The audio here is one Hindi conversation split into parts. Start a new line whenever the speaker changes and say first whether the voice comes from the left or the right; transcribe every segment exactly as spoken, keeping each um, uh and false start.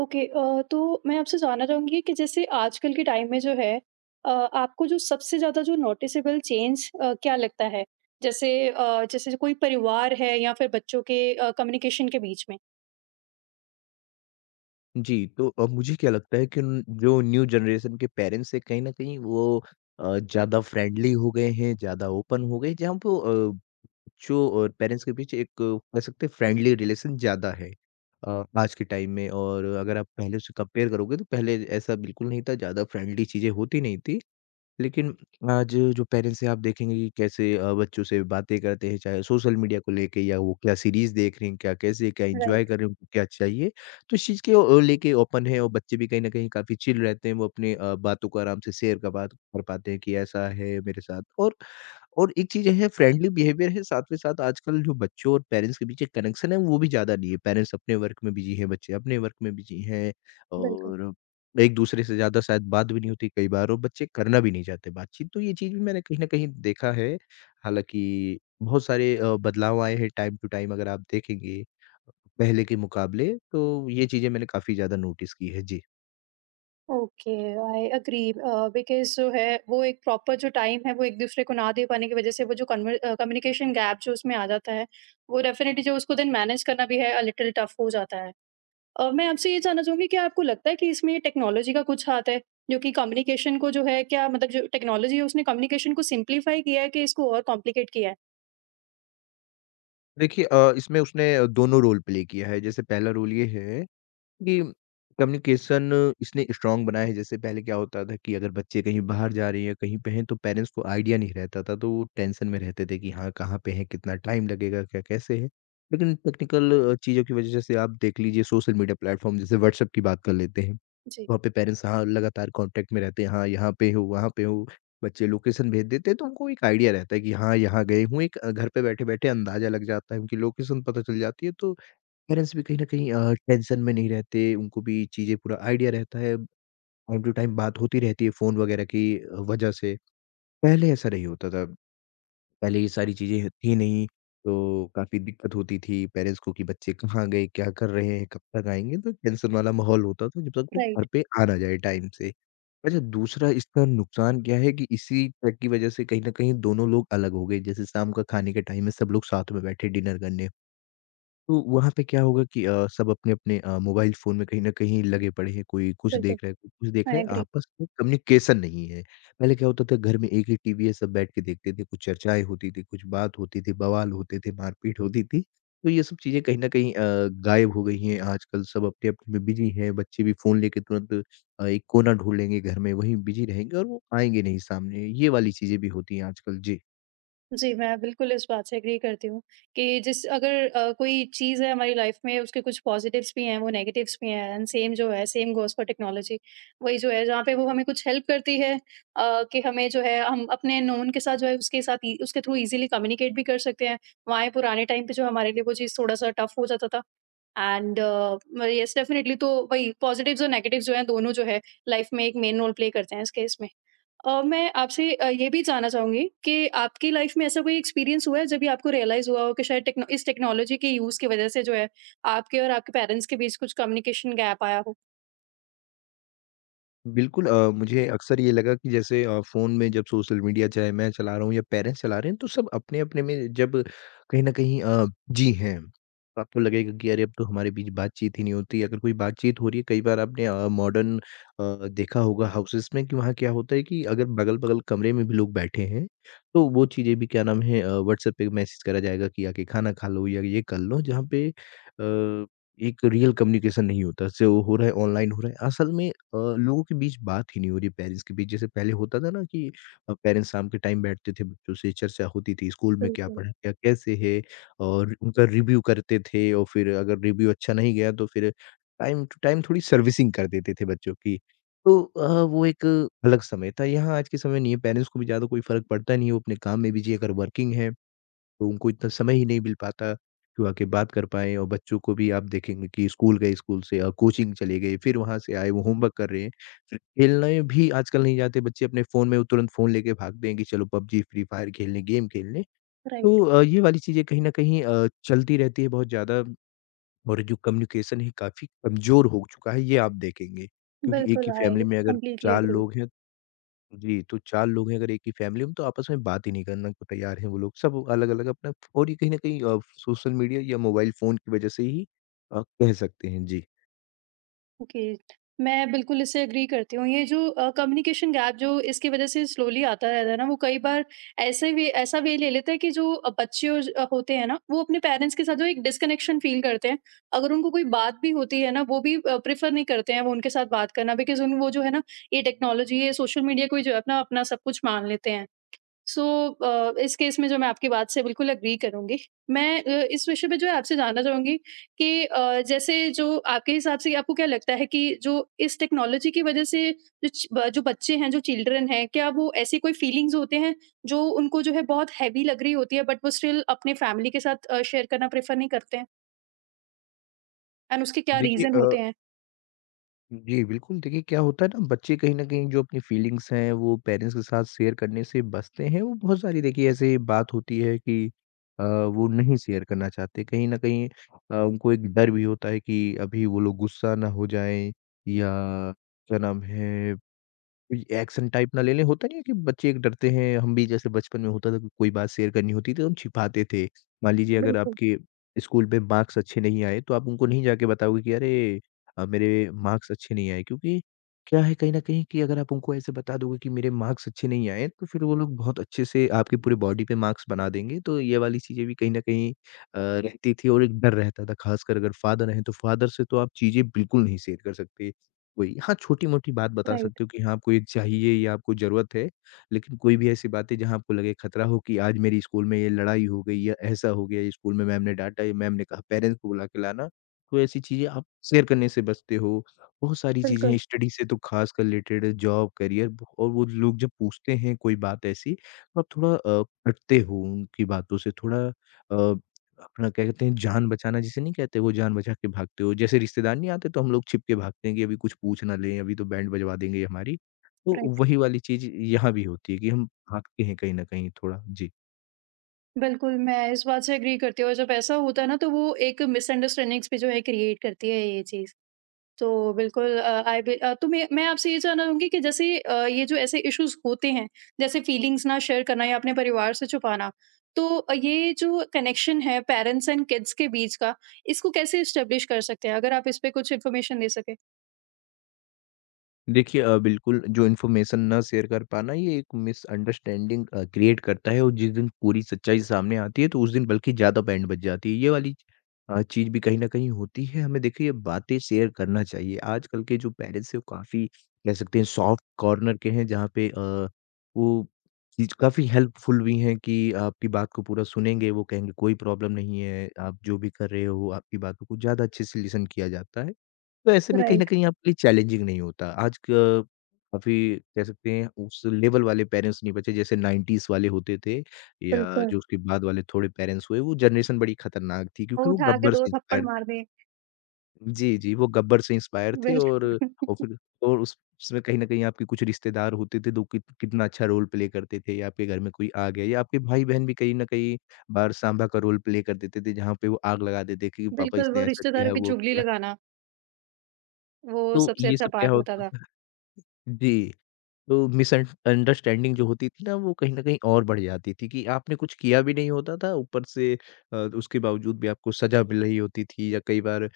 right: ओके अ, तो मैं आपसे जानना चाहूँगी कि जैसे आजकल के टाइम में जो है अ, आपको जो सबसे ज़्यादा जो नोटिसेबल चेंज अ, क्या लगता है? जैसे अ, जैसे कोई परिवार है या फिर बच्चों के अ, कम्युनिकेशन के बीच में?
left: जी, तो अ, मुझे क्या लगता है कि उन जो न्यू जनरेशन के पेरेंट्स हैं कहीं न कहीं वो अ, ज़्यादा फ्रेंडली हो गए हैं, ज़्यादा ओपन हो गए, जहाँ पे अ, बच्चों और पेरेंट्स के बीच एक, अ, कह सकते हैं, फ्रेंडली रिलेशन ज़्यादा है अ, आज के टाइम में। और अगर आप पहले से कंपेयर करोगे तो पहले ऐसा बिल्कुल नहीं था, ज़्यादा फ्रेंडली चीज़ें होती नहीं थी। लेकिन आज जो पेरेंट्स हैं, आप देखेंगे कि कैसे अ, बच्चों से बातें करते हैं, चाहे सोशल मीडिया को लेके, या वो क्या सीरीज़ देख रहे हैं, क्या कैसे, क्या एन्जॉय
right: राइट।
left: कर रहे हैं, उनको क्या चाहिए। तो इस चीज़ के अ, लेके ओपन है, और बच्चे भी कहीं न कहीं काफ़ी चिल रहते हैं। वो अपने अ, बातों को आराम से शेयर कर, बात कर पाते हैं कि ऐसा है मेरे साथ। और और एक चीज़ है, फ्रेंडली बिहेवियर है। साथ में साथ आजकल जो बच्चों और पेरेंट्स के बीच एक कनेक्शन है, वो भी ज़्यादा नहीं है। पेरेंट्स अपने वर्क में बिज़ी हैं, बच्चे अपने वर्क में बिज़ी हैं,
right: बिल्कुल।
left: और एक-दूसरे से ज़्यादा शायद बात भी नहीं होती कई बार, और बच्चे करना भी नहीं चाहते बातचीत। तो ये चीज़ भी मैंने कहीं न कहीं देखा है। हालाँकि बहुत सारे अ, बदलाव आए हैं, टाइम टू टाइम अगर आप देखेंगे पहले के मुकाबले, तो ये चीज़ें मैंने काफ़ी ज़्यादा नोटिस की है। जी।
right: Okay. I agree uh, because जो है वो एक प्रॉपर जो टाइम है वो एक-दूसरे को ना दे पाने की वज़ह से वो जो कन्वर अ, कम्युनिकेशन गैप जो उसमें आ जाता है, वो डेफ़िनिटली जो उसको देन मैनेज करना भी है अ, लिटिल टफ़ हो जाता है। अ, मैं आपसे ये जानना चाहूँगी क्या आपको लगता है कि इसमें टेक्नोलॉजी का कुछ हाथ है? जो कि कम्युनिकेशन को जो है क्या मतलब जो टेक्नोलॉजी है उसने कम्युनिकेशन को सिम्प्लीफाई किया है कि इसको और कॉम्प्लिकेट किया है?
left: देखिए, अ, इसमें उसने दोनों रोल प्ले किया है। जैसे पहला रोल ये है कि कम्युनिकेशन इसने स्ट्रांग बनाया है। जैसे पहले क्या होता था कि अगर बच्चे कहीं बाहर जा रहे हैं, कहीं पे हैं, तो पेरेंट्स को आइडिया नहीं रहता था, तो वो टेंशन में रहते थे कि हाँ, कहाँ पे हैं, कितना टाइम लगेगा, क्या कैसे है। लेकिन टेक्निकल अ, चीज़ों की वजह से, आप देख लीजिए, सोशल मीडिया प्लेटफ़ॉर्म जैसे व्हाट्सएप की बात कर लेते हैं।
right: जी।
left: वहाँ पे पेरेंट्स, हाँ, लगातार कॉन्टैक्ट में रहते हैं, हाँ, यहाँ पे हो, वहाँ पे हो। बच्चे लोकेशन भेज देते हैं, तो उनको एक आइडिया रहता है कि हाँ, यहाँ गए हूँ। एक, अ, घर पे बैठे-बैठे अंदाज़ा लग जाता है, उनकी लोकेशन पता चल जाती है। तो पेरेंट्स भी कहीं न कहीं अ, टेंशन में नहीं रहते, उनको भी चीज़ें, पूरा आइडिया रहता है, टाइम टू टाइम बात होती रहती है फ़ोन वगैरह की अ, वजह से। पहले ऐसा नहीं होता था, पहले ये सारी चीज़ें थी नहीं, तो काफ़ी दिक्कत होती थी पेरेंट्स को कि बच्चे कहाँ गए, क्या कर रहे हैं, कब तक आएँगे, तो टेंशन वाला माहौल होता था, जब तक वो घर
right: राइट।
left: पे आ ना जाए टाइम से। अच्छा, दूसरा इसका नुकसान क्या है कि इसी ट्रक की वजह से कहीं न कहीं दोनों लोग अलग हो गए। जैसे शाम का खाने के टाइम में सब लोग साथ में बैठे डिनर करने। तो वहाँ पे क्या होगा कि अ, सब अपने-अपने अ, मोबाइल फ़ोन में कहीं न कहीं लगे पड़े हैं, कोई कुछ
right: बिल्कुल।
left: देख रहा है, कोई कुछ देख
right: आई
left: रहा है,
right: एग्री।
left: आपस में कम्युनिकेशन नहीं है। पहले क्या होता था, घर में एक ही टीवी है, सब बैठ के देखते थे, कुछ चर्चाएँ होती थी, कुछ बात होती थी, बवाल होते थे, मारपीट होती थी। तो ये सब चीज़ें कहीं न कहीं अ, गायब हो गई हैं। आजकल सब अपने-अपने में बिज़ी हैं, बच्चे भी फ़ोन लेके तुरंत अ, एक कोना ढूँढ लेंगे घर में, वहीं बिज़ी रहेंगे, और वो आएँगे नहीं सामने, ये वाली चीज़ें भी होती हैं आजकल। जी।
right: जी, मैं बिल्कुल इस बात से एग्री करती हूँ कि जिस अगर अ, कोई चीज़ है हमारी लाइफ में उसके कुछ पॉजिटिव्स भी हैं, वो नेगेटिव्स भी हैं एंड सेम जो है सेम गोज़ फॉर टेक्नोलॉजी। वही जो है जहाँ पे वो हमें कुछ हेल्प करती है अ, कि हमें जो है हम अपने नोन के साथ जो है उसके साथ इ उसके थ्रू ईज़िली कम्युनिकेट भी कर सकते हैं। वहीं पुराने टाइम पे जो हमारे लिए वो चीज़ थोड़ा-सा टफ़ हो जाता था एंड अ, म येस डेफ़िनेटली तो वही पॉजिटिव्स और नेगेटिव्स जो हैं दोनों जो है लाइफ़ में एक मेन रोल प्ले करते हैं इस केस में। अ, मैं आपसे अ, ये भी जानना चाहूँगी कि आपकी लाइफ में ऐसा कोई एक्सपीरियंस हुआ है जब भी आपको रियलाइज़ हुआ हो कि शायद टेक्नो इस टेक्नोलॉजी के यूज़ की वज़ह से जो है, आपके और आपके पेरेंट्स के बीच कुछ कम्युनिकेशन गैप आया हो?
left: बिल्कुल, अ, मुझे अक्सर ये लगा कि जैसे अ, फ़ोन में जब सोशल मीडिया, चाहे मैं चला रहा हूँ या पेरेंट्स चला रहे हैं, तो सब अपने-अपने में जब कहीं न कहीं अ, बिज़ी हैं। तो आपको लगेगा कि अरे, अब तो हमारे बीच बातचीत ही नहीं होती। अगर कोई बातचीत हो रही है, कई बार आपने अ, मॉडर्न अ, देखा होगा हाउसेज़ में कि वहाँ क्या होता है कि अगर बगल-बगल कमरे में भी लोग बैठे हैं, तो वो चीज़ें भी, क्या नाम है, अ, व्हाट्सएप पे मैसेज करा जाएगा कि आके खाना खा लो या ये कर लो, जहाँ पे अ, एक रियल कम्युनिकेशन नहीं होता। जो हो रहा है ऑनलाइन हो रहा है। असल में अ, लोगों के बीच बात ही नहीं हो रही, पेरेंट्स के बीच। जैसे पहले होता था ना कि अ, पेरेंट्स शाम के टाइम बैठते थे, बच्चों से चर्चा होती थी, स्कूल में क्या
right: बिल्कुल।
left: पढ़ा, क्या, कैसे है? और उनका रिव्यू करते थे, और फिर अगर रिव्यू अच्छा नहीं गया, तो फिर टाइम टू टाइम थोड़ी सर्विसिंग कर देते थे बच्चों की। तो अ, वो एक अलग समय था, यहाँ आज के समय नहीं है। पेरेंट्स को भी ज़्यादा कोई फ़र्क पड़ता नहीं है, वो अपने काम में बिज़ी है, अगर वर्किंग है तो उनको इतना समय ही नहीं मिल पाता कि वो आके बात कर पाएँ। और बच्चों को भी आप देखेंगे कि स्कूल गए, स्कूल से अ, कोचिंग चले गए, फिर वहाँ से आए, वो होमवर्क कर रहे हैं। फिर खेलने भी आजकल नहीं जाते बच्चे, अपने फ़ोन में, वो तुरंत फ़ोन लेके भागते हैं कि चलो पबजी, फ्री फायर खेलने, गेम खेलने। तो
right: राइट।
left: अ, ये वाली चीज़ें कहीं न कहीं अ, चलती रहती है बहुत ज़्यादा, और जो कम्युनिकेशन है काफ़ी कमज़ोर हो चुका है, ये आप देखेंगे। क्योंकि एक
right: बिल्कुल,
left: ही
right: आई
left: फैमिली में अगर
right: कंप्लीटली
left: चार
right: एग्री।
left: लोग हैं। जी। तो चार लोग हैं अगर एक ही फ़ैमिली में, तो आपस में बात ही नहीं करने को तैयार हैं वो लोग। सब अलग-अलग अपना। और ये कहीं न कहीं अ, सोशल मीडिया या मोबाइल फ़ोन की वज़ह से ही अ, कह सकते हैं। जी।
right: ओके। मैं बिल्कुल इससे एग्री करती हूँ। ये जो अ, कम्युनिकेशन गैप जो इसकी वज़ह से स्लोली आता रहता है ना, वो कई बार ऐसे वे ऐसा वे ले लेता है कि जो अ, बच्चे और ज अ, होते हैं ना, वो अपने पेरेंट्स के साथ जो एक डिस्कनेक्शन फ़ील करते हैं। अगर उनको कोई बात भी होती है ना, वो भी अ, प्रेफ़र नहीं करते हैं वो उनके साथ बात करना बिकॉज़ उन वो जो है ना, ये टेक्नोलॉज़ी, ये सोशल मीडिया को ही जो है अपना अपना सब कुछ मान लेते हैं। सो अ, इस केस में जो मैं आपकी बात से बिल्कुल एग्री करूँगी। मैं अ, इस विषय पे जो है आपसे जानना चाहूँगी कि अ, जैसे जो आपके हिसाब से आपको क्या लगता है कि जो इस टेक्नोलॉजी की वज़ह से जो च ब जो बच्चे हैं, जो चिल्ड्रन हैं, क्या वो ऐसी कोई फीलिंग्स होते हैं जो उनको जो है बहुत हैवी लग रही होती है बट वो स्टिल अपने फैमिली के साथ अ, शेयर करना प्रेफ़र नहीं करते हैं? एंड उसके क्या
left: देखिए,
right: रीज़न
left: अ,
right: होते हैं?
left: जी बिल्कुल, देखिए क्या होता है ना, बच्चे कहीं न कहीं जो अपनी फ़ीलिंग्स हैं, वो पेरेंट्स के साथ शेयर करने से बचते हैं। वो बहुत सारी, देखिए, ऐसे बात होती है कि अ, वो नहीं शेयर करना चाहते। कहीं न कहीं अ, उनको एक डर भी होता है कि अभी वो लोग गुस्सा ना हो जाएँ, या क्या नाम है, कोई एक्शन टाइप ना ले लें। होता नहीं है कि बच्चे एक डरते हैं, हम भी जैसे बचपन में होता था कि कोई बात शेयर करनी होती थी, तो हम छिपाते थे। मान लीजिए अगर
right: बिल्कुल।
left: आपके स्कूल में मार्क्स अच्छे नहीं आए, तो आप उनको नहीं जाके बताओगे कि अरे, अ, मेरे मार्क्स अच्छे नहीं आए, क्योंकि क्या है कहीं न कहीं कि अगर आप उनको ऐसे बता दोगे कि मेरे मार्क्स अच्छे नहीं आए, तो फिर वो लोग बहुत अच्छे से आपके पूरे बॉडी पे मार्क्स बना देंगे। तो ये वाली चीज़ें भी कहीं न कहीं अ, रहती थी, और एक डर रहता था, खासकर अगर फादर हैं, तो फादर से तो आप चीज़ें बिल्कुल नहीं शेयर कर सकते। कोई, हाँ, छोटी-मोटी बात बता
right: राइट।
left: सकते हो कि हाँ, आपको ये चाहिए या आपको ज़रूरत है। लेकिन कोई भी ऐसी बात है जहाँ आपको लगे खतरा हो कि आज मेरी स्कूल में ये लड़ाई हो गई या ऐसा हो गया, ये स्कूल में मैम ने डाँटा, या मैम ने कहा पेरेंट्स को बुला के लाना। तो ऐसी चीज़ें आप शेयर करने से बचते हो। बहुत सारी चीज़ें हैं,
right: बिल्कुल।
left: स्टडी से तो ख़ासकर रिलेटेड, जॉब, करियर, और वो लोग जब पूछते हैं कोई बात ऐसी, तो आप थोड़ा अ, हटते हो उनकी बातों से, थोड़ा अ अपना क्या कहते हैं, जान बचाना जिसे नहीं कहते, वो जान बचा के भागते हो। जैसे रिश्तेदार नहीं आते तो हम लोग छिप के भागते हैं कि अभी कुछ पूछ ना लें, अभी तो बैंड बजवा देंगे हमारी। तो
right: राइट।
left: वही वाली चीज़ यहाँ भी होती है कि हम भागते हैं कहीं न कहीं थोड़ा। जी।
right: बिल्कुल, मैं इस बात से एग्री करती हूँ और जब ऐसा होता है ना तो वो एक मिसअंडरस्टैंडिंग्स भी जो है क्रिएट करती है ये चीज़। तो बिल्कुल अ, आई बि अ, तो मैं मैं आपसे ये जानना चाहूँगी कि जैसे अ, ये जो ऐसे इश्यूज़ होते हैं, जैसे फीलिंग्स ना शेयर करना या अपने परिवार से छुपाना, तो अ, ये जो कनेक्शन है पेरेंट्स एंड किड्स के बीच का, इसको कैसे एस्टेब्लिश कर सकते हैं? अगर आप इस पे कुछ इन्फॉर्मेशन दे सकें।
left: देखिए, अ, बिल्कुल, जो इन्फॉर्मेशन ना शेयर कर पाना, ये एक मिसअंडरस्टैंडिंग अ, क्रिएट करता है, और जिस दिन पूरी सच्चाई सामने आती है, तो उस दिन बल्कि ज़्यादा बैंड बज जाती है। ये वाली अ, चीज़ भी कहीं न कहीं होती है। हमें, देखिए, ये बातें शेयर करना चाहिए। आजकल के जो पेरेंट्स हैं, वो काफ़ी, कह सकते हैं, सॉफ्ट कॉर्नर के हैं, जहाँ पे अ, वो चीज़ काफ़ी हेल्पफुल भी हैं कि आपकी बात को पूरा सुनेंगे। वो कहेंगे कोई प्रॉब्लम नहीं है, आप जो भी कर रहे हो आपकी बात को कुछ ज़्यादा अच्छे से लिसन किया जाता है। तो ऐसे में कहीं न
right: राइट।
left: कहीं आपके लिए चैलेंजिंग नहीं होता। आज क काफ़ी, कह सकते हैं, उस लेवल वाले पेरेंट्स नहीं बचे जैसे नाइंटीज़ वाले होते थे, या
right: बिल्कुल।
left: जो उसके बाद वाले थोड़े पेरेंट्स हुए, वो जनरेशन बड़ी खतरनाक थी,
right: वो
left: क्योंकि वो
right: उठा के
left: गब्बर
right: दो
left: से
right: थप्पड़
left: इंस्पायर थे।
right: मार दें।
left: जी, जी, वो गब्बर से इंस्पायर थे। और
right: बिल्कुल।
left: और फिर, और उस उसमें कहीं न कहीं आपके कुछ रिश्तेदार होते थे, तो कित कितना अच्छा रोल प्ले करते थे, या आपके घर में कोई आ गया, या आपके भाई-बहन भी कहीं न कहीं बार सांभा का रोल प्ले कर देते थे, जहाँ पे वो आग लगा देते कि पापा
right: बिल्कुल,
left: इसने
right: वो
left: ऐसा किया है,
right: रिश्तेदारों की
left: वो
right: चुगली
left: किया।
right: लगाना, वो
left: तो
right: सबसे
left: ये
right: अच्छा
left: सब क्या
right: पार्ट होता
left: होता
right: था।
left: था। जी। तो मिसअंडरस्टैंडिंग जो होती थी ना, वो कहीं न कहीं और बढ़ जाती थी कि आपने कुछ किया भी नहीं होता था ऊपर से अ, उसके बावजूद भी आपको सज़ा मिल रही होती थी या कई बार अ,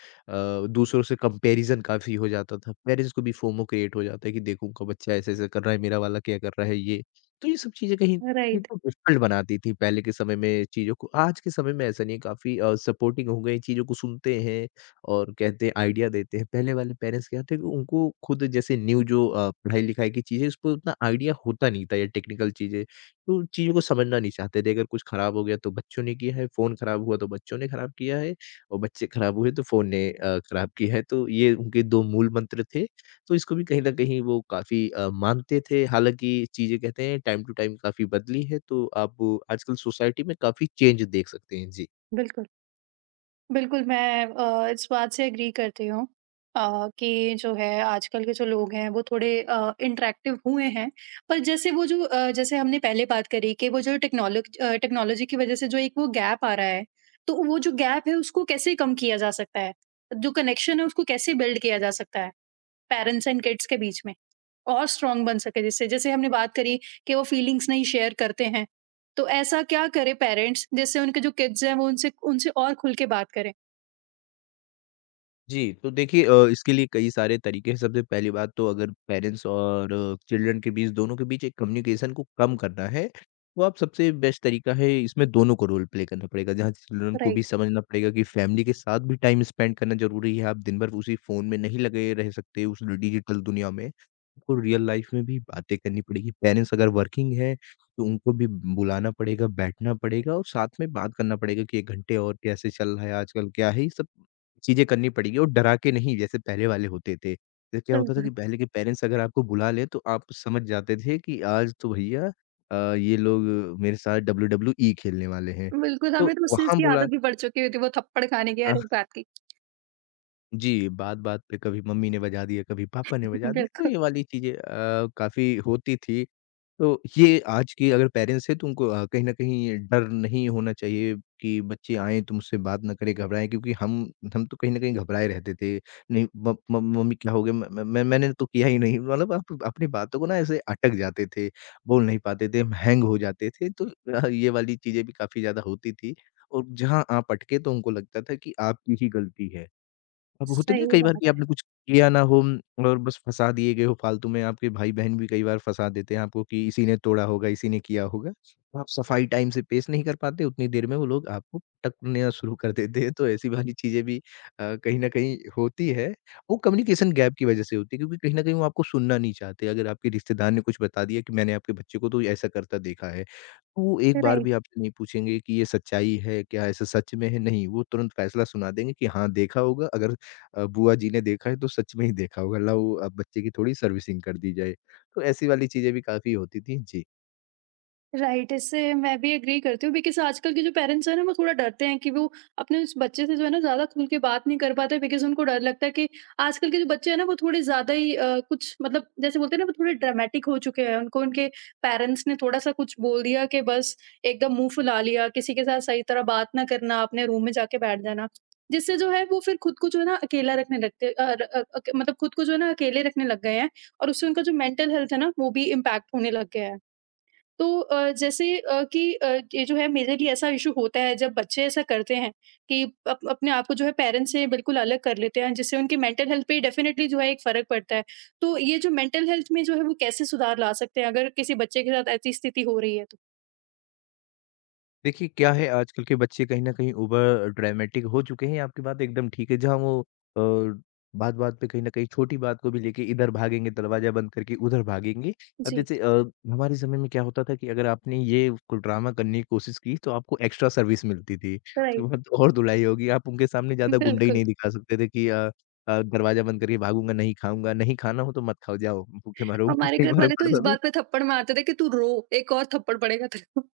left: दूसरों से कंपैरिज़न काफ़ी हो जाता था। पेरेंट्स को भी फोमो क्रिएट हो जाता है कि देखो उनका बच्चा ऐसे-ऐसे कर रहा है, मेरा वाला क्या कर रहा है ये। तो ये सब चीज़ें कहीं
right: राइट।
left: इनको डिफ़िकल्ट बनाती थी पहले के समय में चीज़ों को। आज के समय में ऐसा नहीं है काफ़ी अ, सपोर्टिंग हो गए, चीज़ों को सुनते हैं। और कहते हैं आइडिया देते हैं। पहले वाले पेरेंट्स क्या थे कि उनको खुद जैसे न्यू जो अ, पढ़ाई-लिखाई की चीज़ें उस पे उतना आइडिया होता नहीं था या टेक्निकल चीज़ें, तो उन चीज़ों को समझना नहीं चाहते थे। अगर कुछ खराब हो गया तो बच्चों ने किया है, फ़ोन खराब हुआ तो बच्चों ने खराब किया है और बच्चे खराब हुए तो फ़ोन ने अ, खराब किया है। तो ये उनके दो मूल मंत्र थे, तो इसको भी कहीं न कहीं वो काफ़ी अ, मानते थे। हालाँकि चीज़ें कहते हैं टाइम टू टाइम काफ़ी बदली है, तो आप आजकल सोसाइटी में काफ़ी चेंज देख सकते हैं। जी।
right: बिल्कुल। बिल्कुल, मैं अ, इस बात से एग्री करती हूँ अ, कि जो है आजकल के जो लोग हैं वो थोड़े अ, इंटरैक्टिव हुए हैं। पर जैसे वो जो अ, जैसे हमने पहले बात करी कि वो जो टेक्नोलॉज अ, टेक्नोलॉजी की वज़ह से जो एक वो गैप आ रहा है, तो वो जो गैप है उसको कैसे कम किया जा सकता है? जो कनेक्शन है उसको कैसे बिल्ड किया जा सकता है पेरेंट्स एंड किड्स के बीच में? और स्ट्रॉन्ग बन सके जिससे जैसे हमने बात करी कि वो फीलिंग्स नहीं शेयर करते हैं, तो ऐसा क्या करें पेरेंट्स जिससे उनके जो किड्स हैं वो उनसे उनसे और खुल के बात करें?
left: जी, तो देखिए अ, इसके लिए कई सारे तरीके हैं। सबसे पहली बात तो अगर पेरेंट्स और चिल्ड्रन के बीच दोनों के बीच एक कम्युनिकेशन को कम करना है, तो आप सबसे बेस्ट तरीका है इसमें दोनों को रोल प्ले करना पड़ेगा। जहाँ चिल्ड्रन को भी
right: राइट।
left: समझना पड़ेगा कि फ़ैमिली के साथ भी टाइम स्पेंड करना ज़रूरी है। आप दिन भर उसी फ़ोन में नहीं लगे रह सकते, उस डिजिटल दुनिया में। आपको रियल लाइफ़ में भी बातें करनी पड़ेगी। पेरेंट्स अगर वर्किंग हैं, तो उनको भी बुलाना पड़ेगा, बैठना पड़ेगा और साथ में बात करना पड़ेगा कि एक घंटे और कैसे चल रहा है आजकल, क्या है? ये सब चीज़ें करनी पड़ेगी और डरा के नहीं जैसे पहले वाले होते थे। तो क्या होता था कि
right: बिल्कुल।
left: पहले के पेरेंट्स अगर आपको बुला लें तो आप समझ जाते थे कि आज तो भैया अ, ये लोग मेरे साथ डब्ल्यूडब्ल्यूई खेलने वाले हैं।
right: बिल्कुल,
left: तो
right: हमें तो उस चीज़
left: वहाँ
right: की
left: बुला
right: आदत भी पड़ चुकी होती है, वो थप्पड़ खाने की
left: अ,
right: हर एक बात की।
left: जी, बात-बात पे कभी मम्मी ने बजा दिया, कभी पापा ने बजा दिया, तो
right: बिल्कुल,
left: ये वाली चीज़ें अ, काफ़ी होती थी। तो ये आज के अगर पेरेंट्स हैं तो उनको अ, कहीं न कहीं डर नहीं होना चाहिए कि बच्चे आएँ तो मुझसे बात ना करें, घबराएँ क्योंकि हम हम तो कहीं न कहीं घबराए रहते थे। नहीं म म मम्मी क्या हो गया? म म मैं मैंने तो किया ही नहीं मतलब आप अपनी बातों को ना ऐसे अटक जाते थे, बोल नहीं पाते थे, हम हैंग हो जाते थे तो अ, ये वाली चीज़ें भी काफ़ी ज़्यादा होती थी और जहाँ आप अटके तो उनको लगता था कि आपकी ही गलती है। अब होता नहीं है
right: सही
left: कई बार कि
right: बात है।
left: आपने कुछ किया ना हो म, और बस फँसा दिए गए हो फालतू में, आपके भाई-बहन भी कई बार फँसा देते हैं आपको कि इसी ने तोड़ा होगा, इसी ने किया होगा। तो आप सफाई टाइम से पेश नहीं कर पाते, उतनी देर में वो लोग आपको पटकना शुरू कर देते हैं। तो ऐसी वाली चीज़ें भी अ, कहीं न कहीं होती है। वो कम्युनिकेशन गैप की वज़ह से होती है क्योंकि कहीं न कहीं वो आपको सुनना नहीं चाहते। अगर आपके रिश्तेदार ने कुछ बता दिया कि मैंने आपके बच्चे को तो ऐसा करता देखा है। वो एक बार
right: राइट।
left: भी आपसे नहीं पूछेंगे कि ये सच्चाई है क्या, ऐसा सच में है? नहीं, वो तुरंत फैसला सुना देंगे कि हाँ, देखा होगा अगर अ, बुआ जी ने देखा है तो सच में ही देखा होगा, लाओ अब बच्चे की थोड़ी सर्विसिंग कर दी जाए। तो ऐसी वाली चीज़ें भी काफ़ी होती थी। जी।
right: राइट, इससे मैं भी एग्री करती हूँ बिकॉज़ आजकल के जो पेरेंट्स हैं ना वो थोड़ा डरते हैं कि वो अपने उस बच्चे से जो है ना ज़्यादा खुल के बात नहीं कर पाते बिकॉज़ उनको डर लगता है कि आजकल के जो बच्चे हैं ना वो थोड़े ज़्यादा ही अ, कुछ मतलब जैसे बोलते हैं ना वो थोड़े ड्रामेटिक हो चुके हैं। उनको उनके पेरेंट्स ने थोड़ा-सा कुछ बोल दिया कि बस एकदम मुँह फुला लिया, किसी के साथ सही तरह बात ना करना, अपने रूम में जाके बैठ जाना। जिससे जो है वो फिर खुद को जो है ना अकेला रखने लगते अ, र अ, अक मतलब खुद को जो है ना अकेले रखने लग गए हैं और उससे उनका जो मेंटल हेल्थ है ना वो भी इम्पैक्ट होने लग गया है। तो अ, जैसे अ, कि अ, ये जो है मेरे लिए ऐसा इशू होता है जब बच्चे ऐसा करते हैं कि अप, अपने आप को जो है पेरेंट्स से बिल्कुल अलग कर लेते हैं जिससे उनकी मेंटल हेल्थ पे डेफिनेटली जो है एक फर्क पड़ता है तो ये जो मेंटल हेल्थ में जो है वो कैसे सुधार ला सकते हैं अगर किसी बच्चे के साथ ऐसी स्थिति हो रही है तो।
left: देखिए, क्या है आजकल के बच्चे कहीं न कहीं ओवर ड्रामेटिक हो चुके हैं, आपकी बात एकदम ठीक है, जहाँ वो अ, बात-बात पे कहीं न कहीं छोटी बात को भी लेके इधर भागेंगे, दरवाज़ा बंद करके उधर भागेंगे। अब
right: जी।
left: जैसे अ, हमारे समय में क्या होता था कि अगर आपने ये कोई ड्रामा करने की कोशिश की, तो आपको एक्स्ट्रा सर्विस मिलती थी। उसके
right: राइट।
left: बाद तो और धुलाई होगी, आप उनके सामने ज़्यादा गुंडई
right: बिल्कुल।
left: नहीं दिखा सकते थे कि अ अ, दरवाज़ा बंद करके भागूँगा, नहीं खाऊँगा, नहीं खाना हो तो मत खाओ, जाओ भूखे मरो। उनको
right: हमारे
left: सही
right: घर
left: फर्क
right: वाले तो इस
left: पड़ता था।
right: बात पे थप्पड़ मारते थे कि तू रो एक और थप्पड़ पड़ेगा तेरे को।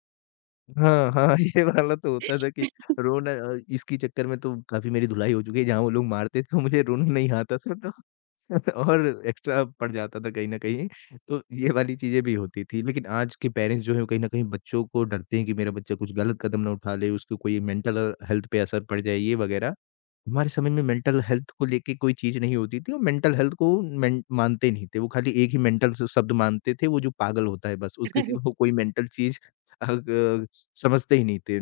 left: हाँ, हाँ, ये वाला तो होता था कि रोना अ, इसके चक्कर में तो काफ़ी मेरी धुलाई हो चुकी है, जहाँ वो लोग मारते थे, मुझे रोना नहीं आता था तो और एक्स्ट्रा पड़ जाता था कहीं न कहीं, तो ये वाली चीज़ें भी होती थी। लेकिन आज के पेरेंट्स जो हैं, वो कहीं न कहीं बच्चों को डरते हैं कि मेरा बच्चा कुछ गलत कदम ना उठा ले, उसको कोई मेंटल हेल्थ पे असर पड़ जाए, ये वगैरह। हमारे समय में मेंटल हेल्थ को लेके कोई चीज़ नहीं होती थी और मेंटल हेल्थ को मेन मानते नहीं थे। वो खाली एक ही मेंटल स शब्द मानते थे, वो जो पागल होता है बस, उसके सिवा वो कोई मेंटल चीज़ अ, ग समझते ही नहीं थे।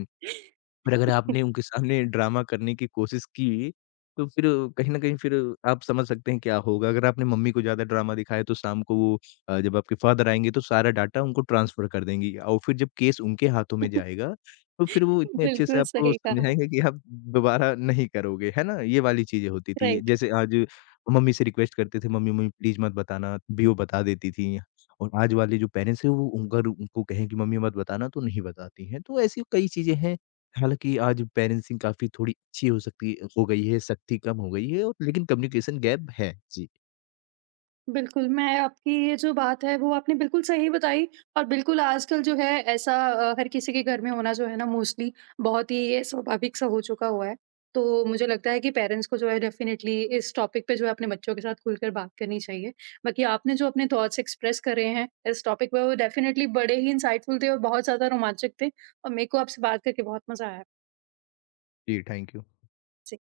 left: पर अगर आपने उनके सामने ड्रामा करने की कोशिश की, तो फिर कहीं न कहीं फिर आप समझ सकते हैं क्या होगा। अगर आपने मम्मी को ज़्यादा ड्रामा दिखाया तो शाम को वो अ, जब आपके फादर आएँगे तो सारा डाटा उनको ट्रांसफ़र कर देंगी और फिर जब केस उनके हाथों में जाएगा, तो फिर वो इतने अच्छे से
right: बिल्कुल
left: आपको
right: सही कहा।
left: समझाएँगे कि आप दोबारा नहीं करोगे, है ना? ये वाली चीज़ें होती थी।
right: राइट।
left: जैसे आज मम्मी से रिक्वेस्ट करते थे, "मम्मी मम्मी प्लीज़ मत बताना," भी वो बता देती थीं। और आज वाले जो पेरेंट्स हैं वो अगर उनको कहें कि मम्मी मत बताना तो नहीं बताती हैं। तो ऐसी कई चीज़ें हैं। हालाँकि आज पेरेंसिंग काफ़ी थोड़ी अच्छी हो सकती हो गई है, सख्ती कम हो गई है और लेकिन कम्युनिकेशन गैप है। जी।
right: बिल्कुल, मैं आपकी ये जो बात है वो आपने बिल्कुल सही बताई और बिल्कुल आजकल जो है ऐसा अ, हर किसी के घर में होना जो है ना मोस्टली बहुत ही ये स्वाभाविक सा हो चुका हुआ है। तो मुझे लगता है कि पेरेंट्स को जो है डेफ़िनिटली इस टॉपिक पे जो है अपने बच्चों के साथ खुलकर बात करनी चाहिए। बाकी आपने जो अपने थॉट्स एक्सप्रेस करे हैं इस टॉपिक पे वो डेफ़िनिटली बड़े ही इंसाइटफुल थे और बहुत ज़्यादा रोमांचक थे और मेरे को आपसे बात करके बहुत मज़ा आया।
left: जी, थैंक यू।
right: जी।